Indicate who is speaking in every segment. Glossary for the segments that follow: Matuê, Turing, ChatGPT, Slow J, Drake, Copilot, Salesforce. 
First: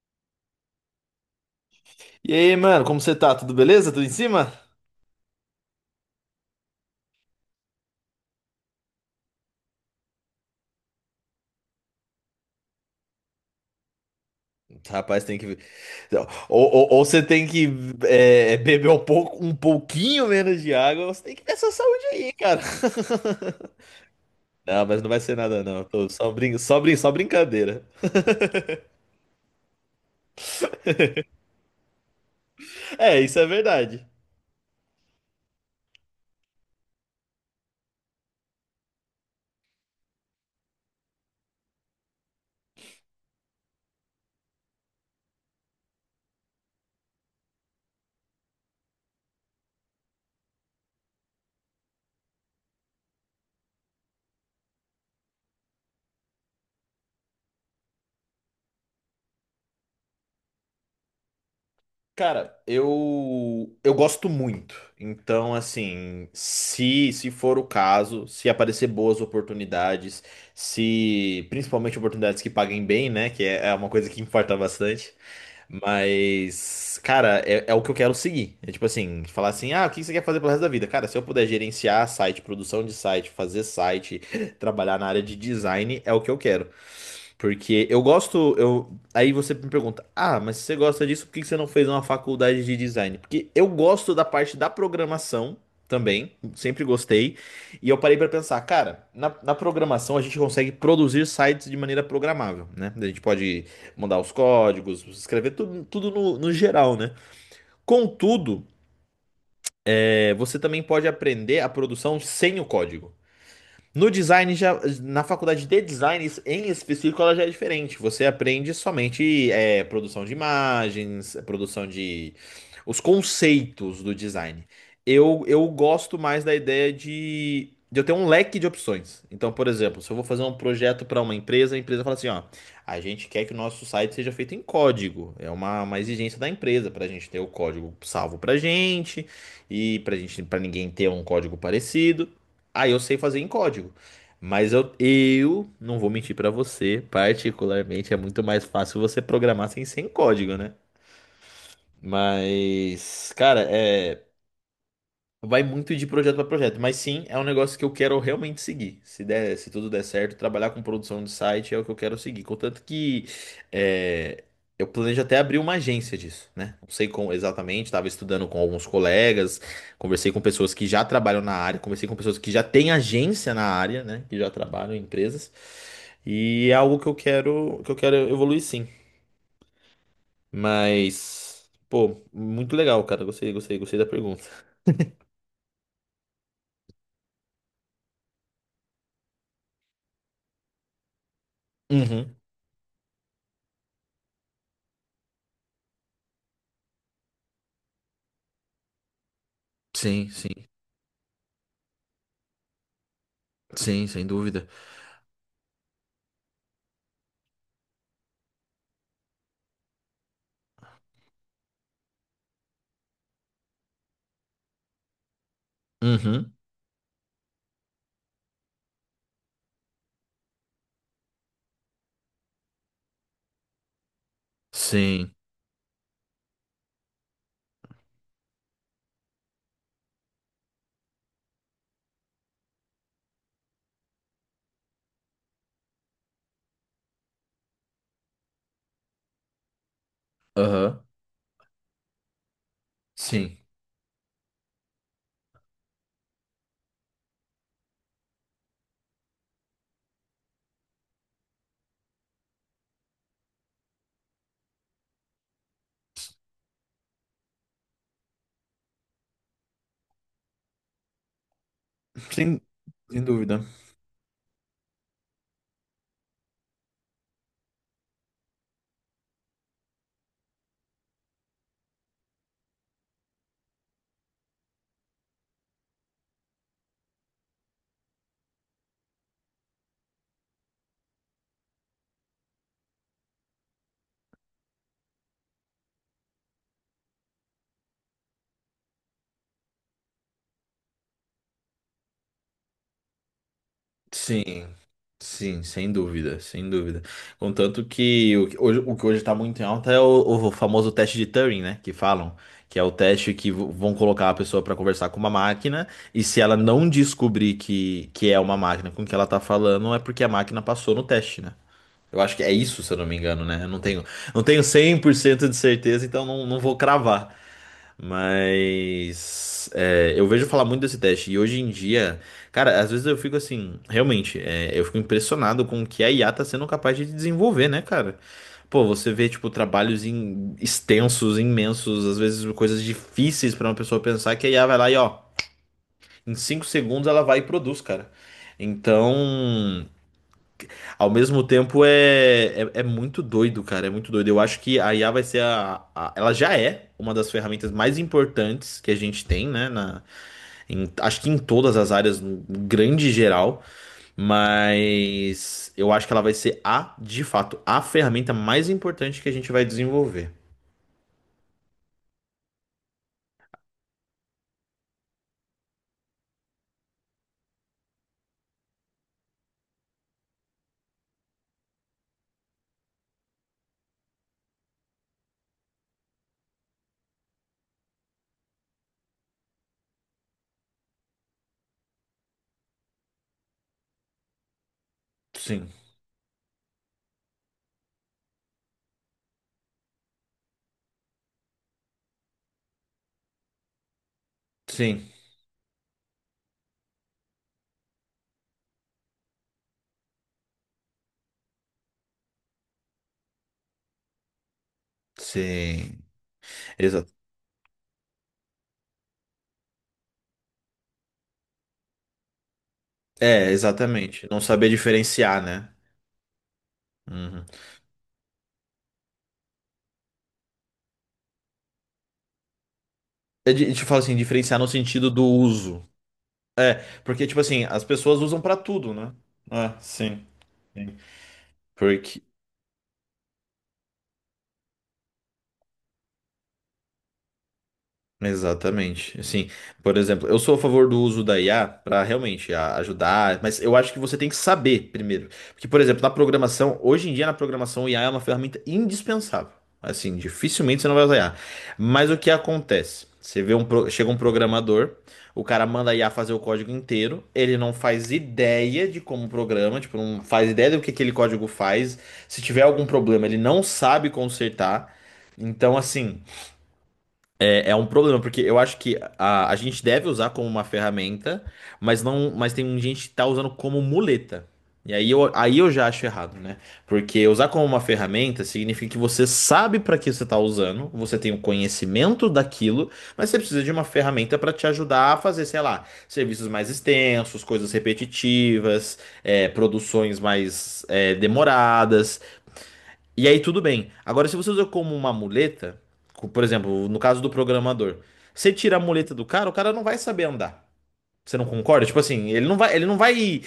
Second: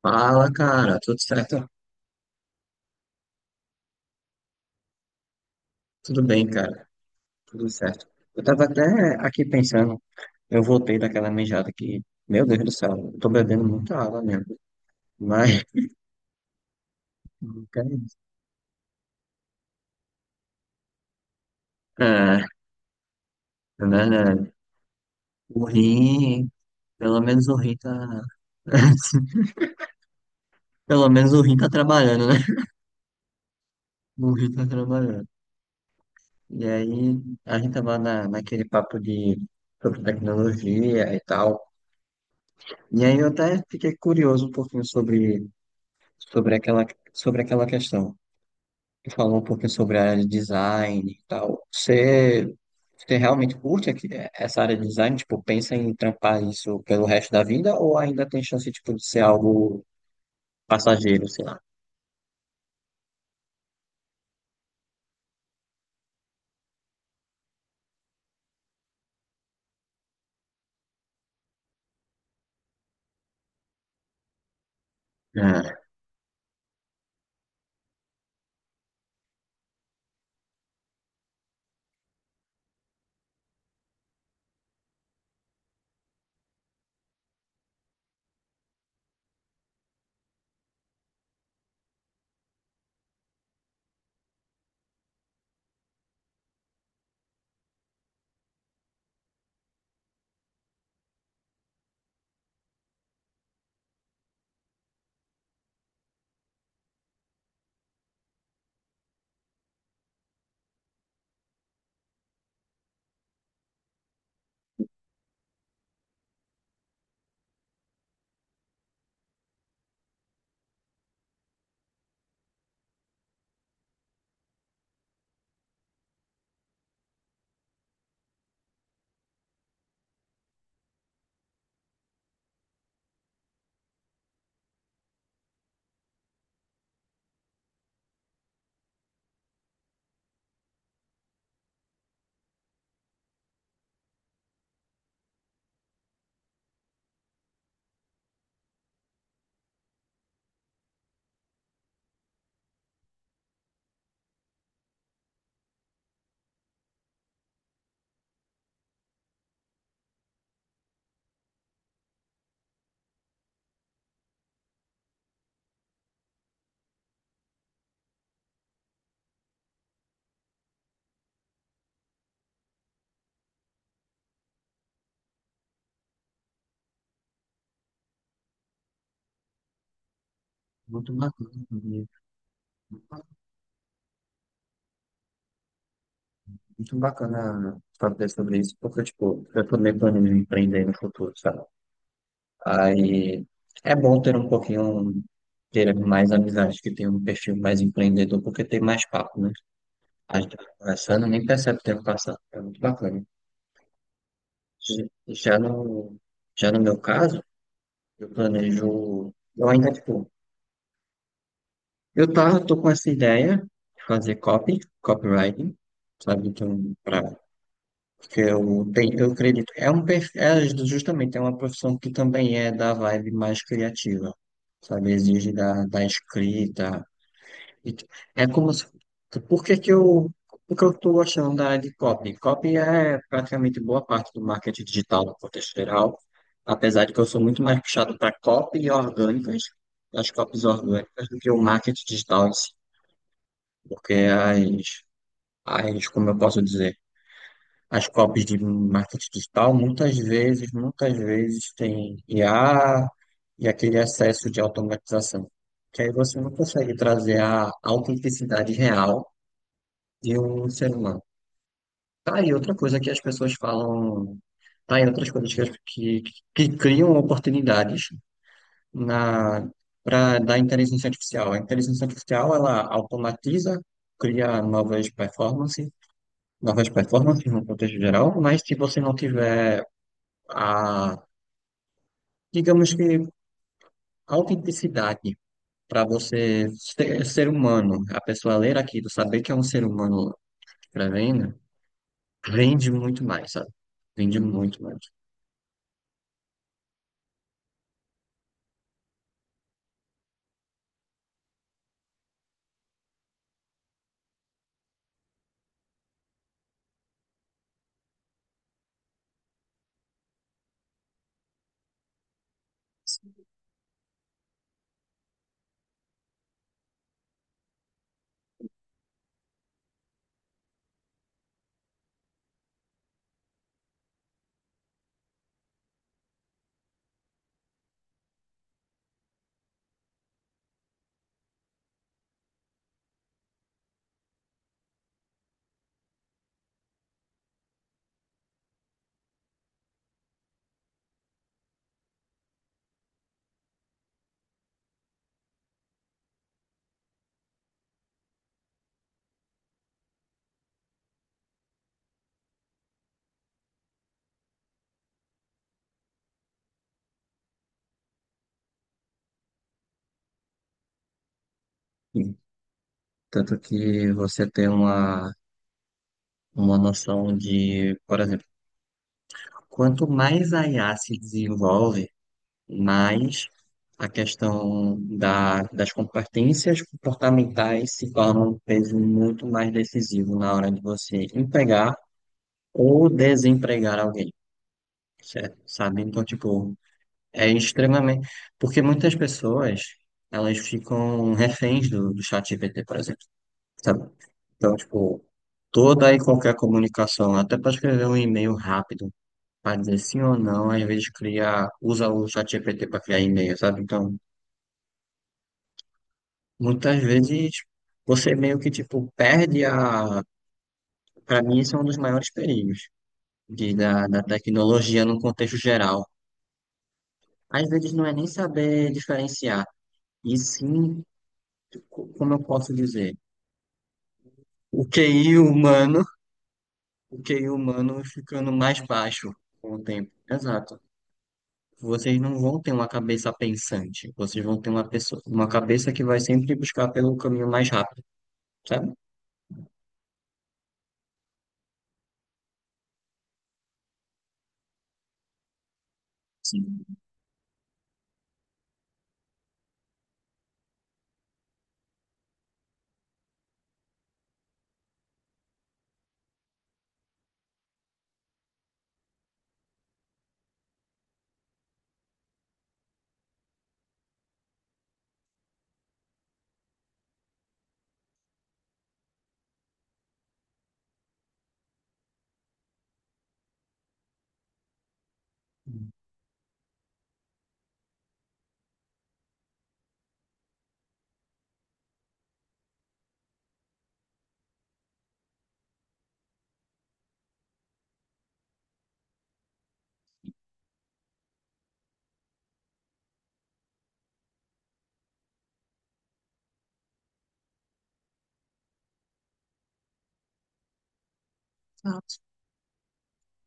Speaker 1: Fala, cara, tudo certo?
Speaker 2: E aí, mano, como você tá? Tudo beleza? Tudo em cima?
Speaker 1: Tudo bem, cara, tudo certo. Eu tava até aqui pensando, eu voltei daquela mijada que, meu Deus do céu, eu tô bebendo muita água mesmo,
Speaker 2: Rapaz, tem que.
Speaker 1: mas,
Speaker 2: Ou você tem que beber um pouco, um pouquinho menos de água, ou você tem que ver sua saúde aí,
Speaker 1: é,
Speaker 2: cara.
Speaker 1: né, né,
Speaker 2: Não, mas não vai ser nada,
Speaker 1: o
Speaker 2: não. Tô
Speaker 1: rim,
Speaker 2: só
Speaker 1: pelo menos o rim
Speaker 2: brincadeira.
Speaker 1: tá, pelo menos o rim tá trabalhando, né?
Speaker 2: É, isso é verdade.
Speaker 1: O rim tá trabalhando. E aí, a gente tava naquele papo de, sobre tecnologia e tal, e aí eu até fiquei curioso um pouquinho sobre, sobre aquela, sobre aquela questão. Que falou um pouquinho sobre a área de design e tal. Você, você realmente curte aqui- essa área de design? Tipo, pensa em trampar isso pelo resto da vida ou ainda tem chance, tipo, de ser algo passageiro, sei lá?
Speaker 2: Cara, eu gosto muito. Então, assim, se for o caso, se aparecer boas oportunidades, se principalmente oportunidades que paguem bem, né, que é uma coisa que importa bastante.
Speaker 1: É,
Speaker 2: Mas, cara, é o que eu quero seguir. É tipo assim, falar assim, ah, o que você quer fazer pelo resto da vida? Cara, se eu puder gerenciar site, produção de site, fazer site, trabalhar na área de design, é o que eu quero. Porque eu gosto, eu... Aí você me pergunta, ah, mas se você gosta disso, por que que você não fez uma faculdade de design? Porque eu gosto da parte da programação também, sempre gostei. E eu parei pra pensar, cara, na programação a gente consegue produzir sites de maneira programável, né? A gente pode mandar os códigos, escrever tudo, tudo no geral, né? Contudo, você também pode aprender a produção sem o código. No design, já, na faculdade de design em específico, ela já é diferente. Você aprende somente produção de imagens, produção de os conceitos do design. Eu gosto mais da ideia de eu ter um leque de opções. Então, por exemplo, se eu vou fazer um projeto para uma empresa, a empresa fala assim: ó, a gente quer que o nosso site seja feito em código. É uma exigência da empresa para a gente ter o código salvo para gente e para gente, para ninguém ter um código parecido. Ah, eu sei fazer em código. Mas eu não vou mentir pra você, particularmente é muito mais fácil você programar sem código, né? Mas, cara, é. Vai muito de projeto para projeto, mas sim, é um negócio que eu quero realmente seguir. Se der, se tudo der certo, trabalhar com produção de site é o que eu quero seguir. Contanto que é, eu planejo até abrir uma agência disso, né? Não sei como exatamente, estava estudando com alguns colegas, conversei com pessoas que já trabalham na área, conversei com pessoas que já têm agência na área, né? Que já trabalham em empresas. E é algo que eu quero evoluir sim.
Speaker 1: muito bacana,
Speaker 2: Mas,
Speaker 1: né?
Speaker 2: pô, muito legal, cara. Gostei, gostei, gostei da pergunta.
Speaker 1: Muito bacana saber sobre isso, porque, tipo, eu também planejo empreender no futuro, sabe?
Speaker 2: Uhum.
Speaker 1: Aí é bom ter um pouquinho, ter mais amizades que tem um perfil mais empreendedor, porque tem mais papo, né?
Speaker 2: Sim,
Speaker 1: A gente tá
Speaker 2: sim.
Speaker 1: conversando, nem percebe o tempo passando. É muito bacana.
Speaker 2: Sim, sem dúvida.
Speaker 1: J- Já no, já no meu caso, eu planejo, eu ainda, tipo, tô com essa ideia de fazer copy, copywriting, sabe,
Speaker 2: Uhum.
Speaker 1: então, pra, porque eu tenho, eu acredito, é um, é justamente, é uma profissão que também é da vibe mais criativa, sabe,
Speaker 2: Sim.
Speaker 1: exige da escrita, E t- É como se... Por que que eu... Por que eu estou gostando da área de copy? Copy é praticamente boa parte do marketing digital no contexto geral, apesar de que eu sou muito mais puxado para copy orgânicas, as copies
Speaker 2: Aham.
Speaker 1: orgânicas, do que o marketing digital em si.
Speaker 2: Sim.
Speaker 1: Porque as, como eu posso dizer, as copies de marketing digital muitas vezes tem IA e aquele excesso de automatização. Que aí você não consegue trazer a autenticidade real e o ser humano. Tá aí
Speaker 2: Sem,
Speaker 1: outra coisa que as
Speaker 2: sem
Speaker 1: pessoas
Speaker 2: dúvida.
Speaker 1: falam, tá aí outras coisas que, que criam oportunidades na para da inteligência artificial. A inteligência artificial, ela automatiza, cria novas performances no contexto geral, mas se você não tiver a, digamos que, autenticidade para você ser, ser humano, a pessoa ler aquilo, saber que é um ser humano escrevendo, vende muito mais, sabe? Vende
Speaker 2: Sim.
Speaker 1: muito mais.
Speaker 2: Sim, sem dúvida, sem dúvida. Contanto que o que hoje tá muito em alta é o famoso teste de Turing, né? Que falam. Que é o teste que vão colocar a pessoa para conversar com uma máquina. E se ela não descobrir que é uma máquina com que ela tá falando, é porque a máquina passou no teste, né? Eu acho que é isso, se eu não me engano, né? Eu não tenho, não tenho 100% de certeza, então não vou cravar. Mas é, eu vejo falar muito desse teste. E hoje em dia, cara, às vezes eu fico assim, realmente, eu fico impressionado com o que a IA tá sendo capaz de desenvolver, né, cara? Pô, você vê, tipo, extensos, imensos, às vezes coisas difíceis pra uma pessoa pensar que a IA vai lá e, ó, em 5 segundos ela vai e produz, cara. Então. Ao mesmo tempo é muito doido, cara. É muito doido. Eu acho que a IA vai ser Ela já é uma das ferramentas mais importantes que a gente tem, né? Acho que em todas as áreas, no grande geral. Mas eu acho que ela vai ser a, de fato, a ferramenta mais importante que a gente vai desenvolver.
Speaker 1: Tanto que você tem uma noção de, por exemplo, quanto mais a IA se desenvolve, mais a questão da, das competências comportamentais se torna um peso muito mais decisivo na hora de você empregar ou desempregar alguém, certo?
Speaker 2: Sim,
Speaker 1: Sabe? Então, tipo, é extremamente. Porque muitas pessoas, elas ficam reféns do chat GPT, por exemplo. Sabe? Então,
Speaker 2: sim,
Speaker 1: tipo, toda e qualquer comunicação, até para escrever um e-mail rápido, para dizer sim ou não, às vezes cria, usa o ChatGPT para criar e-mail, sabe? Então,
Speaker 2: sim.
Speaker 1: muitas
Speaker 2: Exa
Speaker 1: vezes você meio que, tipo, perde a. Para mim, isso é um dos maiores perigos de, da
Speaker 2: exatamente. Não saber
Speaker 1: tecnologia no
Speaker 2: diferenciar,
Speaker 1: contexto
Speaker 2: né?
Speaker 1: geral.
Speaker 2: Uhum.
Speaker 1: Às vezes não é nem saber diferenciar, e sim, como eu posso dizer,
Speaker 2: Eu te falo assim, diferenciar no
Speaker 1: o
Speaker 2: sentido do
Speaker 1: QI
Speaker 2: uso.
Speaker 1: humano,
Speaker 2: É,
Speaker 1: o
Speaker 2: porque, tipo
Speaker 1: QI
Speaker 2: assim, as
Speaker 1: humano
Speaker 2: pessoas usam
Speaker 1: ficando
Speaker 2: pra
Speaker 1: mais
Speaker 2: tudo, né?
Speaker 1: baixo com
Speaker 2: É,
Speaker 1: o tempo.
Speaker 2: sim.
Speaker 1: Exato.
Speaker 2: Sim.
Speaker 1: Vocês
Speaker 2: Porque
Speaker 1: não vão ter uma cabeça pensante, vocês vão ter uma pessoa, uma cabeça que vai sempre buscar pelo caminho mais rápido, sabe?
Speaker 2: exatamente. Assim, por exemplo, eu sou a favor do uso da IA para realmente ajudar, mas eu acho que você tem que saber primeiro. Porque, por exemplo, na programação,
Speaker 1: Sim.
Speaker 2: hoje em dia na programação, o IA é uma ferramenta indispensável. Assim, dificilmente você não vai usar IA. Mas o que acontece? Você vê um, pro- chega um programador, o cara manda a IA fazer o código inteiro, ele não faz ideia de como programa, tipo, não faz ideia do que aquele código faz. Se tiver algum problema, ele não sabe consertar. Então, assim. É, é um problema, porque eu acho que a gente deve usar como uma ferramenta, mas não, mas tem um gente que tá usando como muleta. Aí eu já acho errado, né? Porque usar como uma ferramenta significa que você sabe para que você tá usando, você tem o conhecimento daquilo, mas você precisa de uma ferramenta para te ajudar a fazer, sei lá, serviços mais extensos, coisas repetitivas, produções mais demoradas. E aí tudo bem. Agora, se você usa como uma muleta, por exemplo, no caso do programador, você tira a muleta do cara, o cara não vai saber andar. Você não concorda? Tipo assim, ele não vai, ele não vai.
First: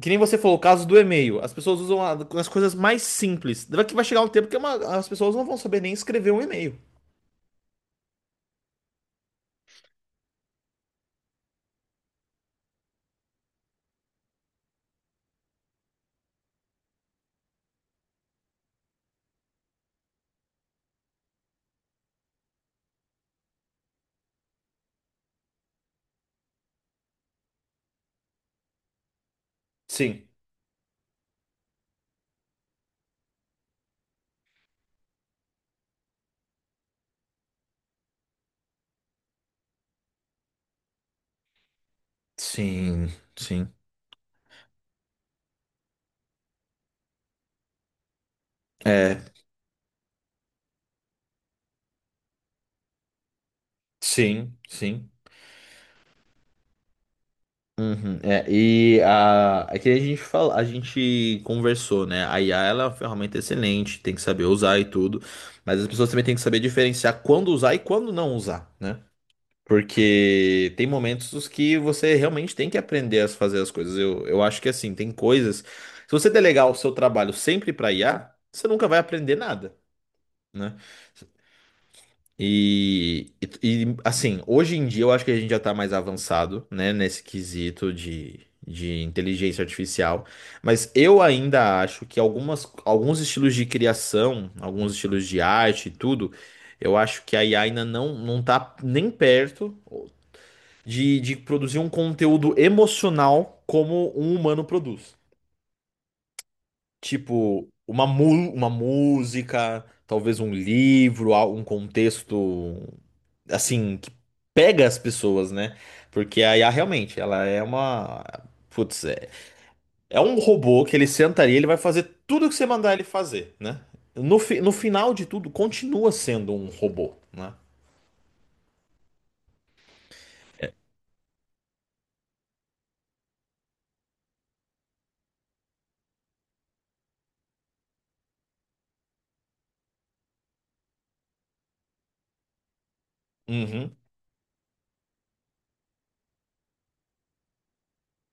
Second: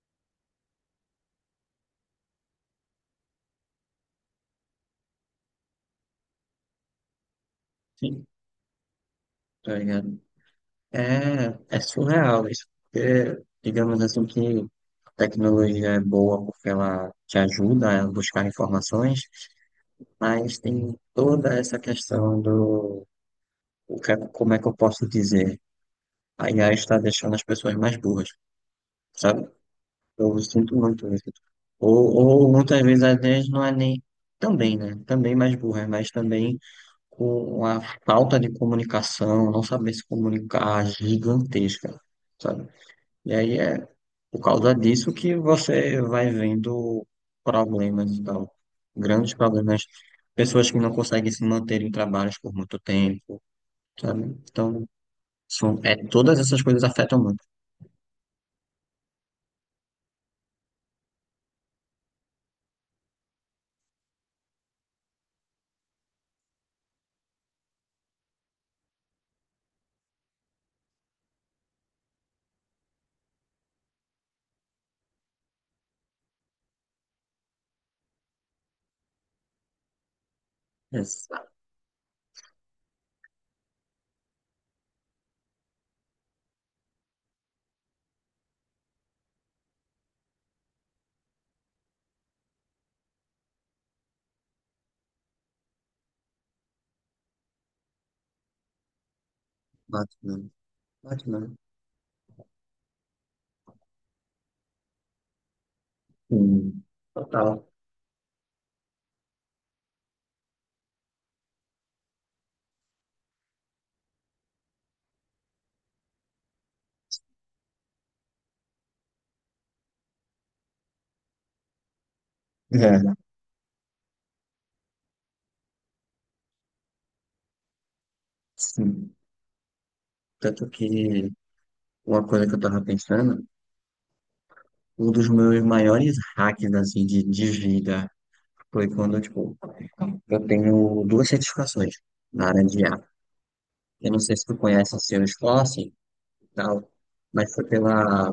Speaker 2: Que nem você falou, o caso do e-mail. As pessoas usam a- as coisas mais simples. Vai que vai chegar um tempo que é as pessoas não vão saber nem escrever um e-mail.
Speaker 1: Sim, tá ligado? É, é surreal isso, porque digamos assim que a tecnologia é boa porque ela te ajuda a buscar informações, mas tem toda essa questão do o que, como é que eu posso dizer? A IA está deixando as pessoas mais burras, sabe?
Speaker 2: Sim.
Speaker 1: Eu sinto muito isso. Ou, ou muitas vezes até não é nem. Também, né? Também mais burra, mas também com a falta de comunicação, não saber se comunicar gigantesca, sabe?
Speaker 2: Sim,
Speaker 1: E aí
Speaker 2: sim.
Speaker 1: é por causa disso que você vai vendo problemas e tal.
Speaker 2: É.
Speaker 1: Grandes problemas. Pessoas que não conseguem se manter em trabalhos por muito tempo, sabe?
Speaker 2: Sim,
Speaker 1: Então,
Speaker 2: sim.
Speaker 1: são, é, todas essas coisas afetam muito.
Speaker 2: Uhum, é, é que a gente fala, a gente conversou, né? A IA ela é uma ferramenta excelente, tem que saber usar e tudo, mas as pessoas também têm que saber diferenciar quando usar e quando não usar, né? Porque tem momentos os que você realmente tem que aprender a fazer as coisas. Eu acho que assim, tem coisas. Se você delegar o seu trabalho sempre para IA, você nunca vai aprender nada, né?
Speaker 1: Exato.
Speaker 2: E, assim, hoje em dia eu acho que a gente já tá mais avançado, né, de inteligência artificial, mas eu ainda acho que alguns estilos de criação, alguns estilos de arte e tudo, eu acho que a IA ainda não tá nem perto
Speaker 1: Batman.
Speaker 2: de
Speaker 1: Batman.
Speaker 2: produzir um conteúdo emocional como um humano produz.
Speaker 1: Hum. Total.
Speaker 2: Tipo, uma música, talvez um livro, um contexto, assim, que pega as pessoas, né? Porque a IA realmente, ela é uma. Putz, é um robô que ele sentaria, ele vai fazer tudo o que você mandar ele
Speaker 1: É,
Speaker 2: fazer, né? No final de tudo, continua sendo um robô, né?
Speaker 1: sim. Tanto que uma coisa que eu tava pensando, um dos meus maiores hacks assim, de vida foi quando, tipo, eu tenho duas certificações na área de IA.
Speaker 2: Uhum.
Speaker 1: Eu não sei se tu conhece a o Salesforce e tal, mas foi pela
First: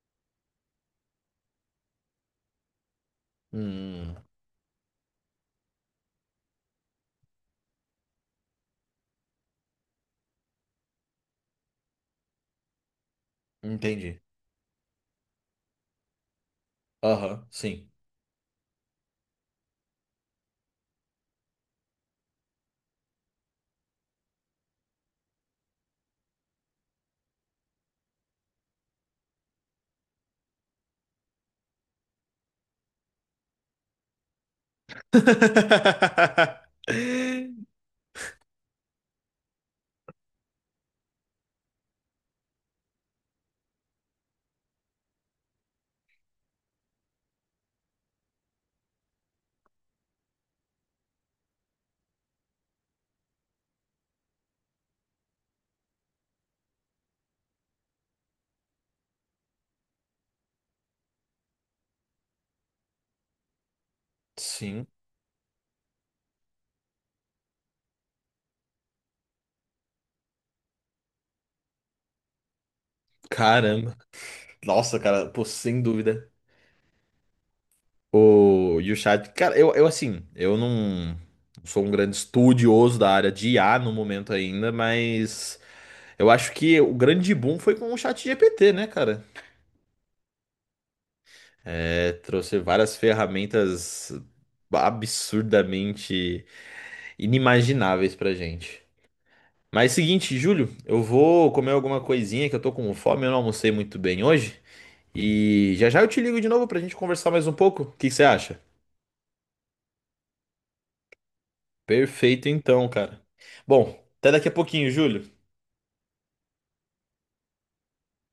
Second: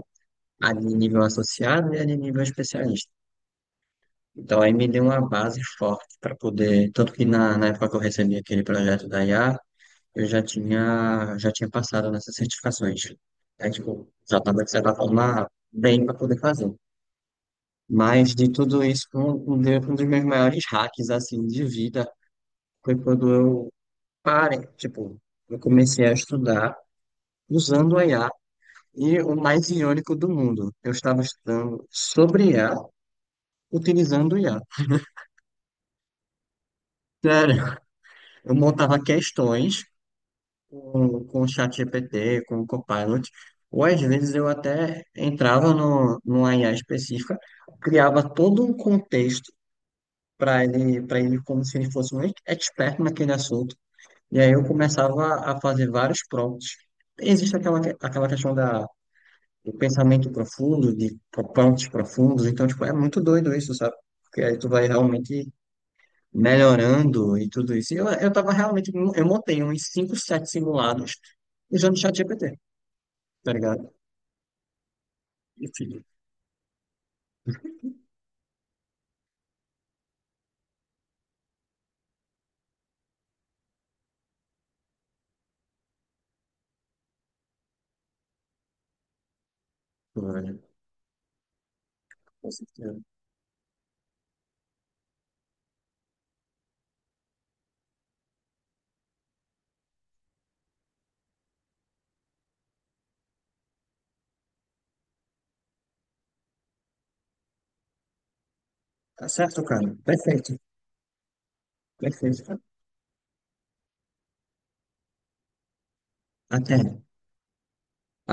Speaker 1: a de nível associado e a de nível especialista.
Speaker 2: Hum,
Speaker 1: Então aí me deu uma base forte para poder, tanto que na época que eu recebi aquele projeto da IA, eu já tinha passado nessas certificações. É, tipo,
Speaker 2: entendi.
Speaker 1: já estava, de certa forma, bem para poder fazer.
Speaker 2: Aham, sim.
Speaker 1: Mas de tudo isso, um dos meus maiores hacks, assim, de vida foi quando eu parei, tipo, eu comecei a estudar usando o IA e o mais irônico do mundo, eu estava estudando sobre IA utilizando o IA. Sério, eu montava questões com o ChatGPT, com o Copilot, ou às vezes eu até entrava no, numa IA específica, criava todo um contexto para ele como se ele fosse um expert naquele assunto, e aí eu começava a fazer vários prompts. Existe aquela, aquela questão da, do pensamento profundo, de prompts profundos, então, tipo, é muito doido isso, sabe? Porque aí tu vai
Speaker 2: Sim.
Speaker 1: realmente melhorando e tudo isso. E eu tava realmente, eu montei uns 5, 7 simulados usando o ChatGPT tá ligado?
Speaker 2: Caramba. Nossa, cara, pô,
Speaker 1: E
Speaker 2: sem
Speaker 1: filho,
Speaker 2: dúvida. O, e o chat, cara, eu assim, eu não sou um grande estudioso da área de IA no momento ainda, mas eu acho que o grande boom foi com o chat GPT, né, cara?
Speaker 1: pô, velho,
Speaker 2: É,
Speaker 1: com
Speaker 2: trouxe várias
Speaker 1: certeza.
Speaker 2: ferramentas absurdamente inimagináveis pra gente. Mas seguinte, Júlio, eu vou comer alguma coisinha que eu tô com fome, eu não almocei muito bem hoje. E já já eu te ligo de novo pra gente conversar mais um pouco. O que que você acha?
Speaker 1: Tá certo, cara. Perfeito, perfeito,
Speaker 2: Perfeito
Speaker 1: cara.
Speaker 2: então, cara. Bom, até daqui a pouquinho, Júlio.
Speaker 1: Até.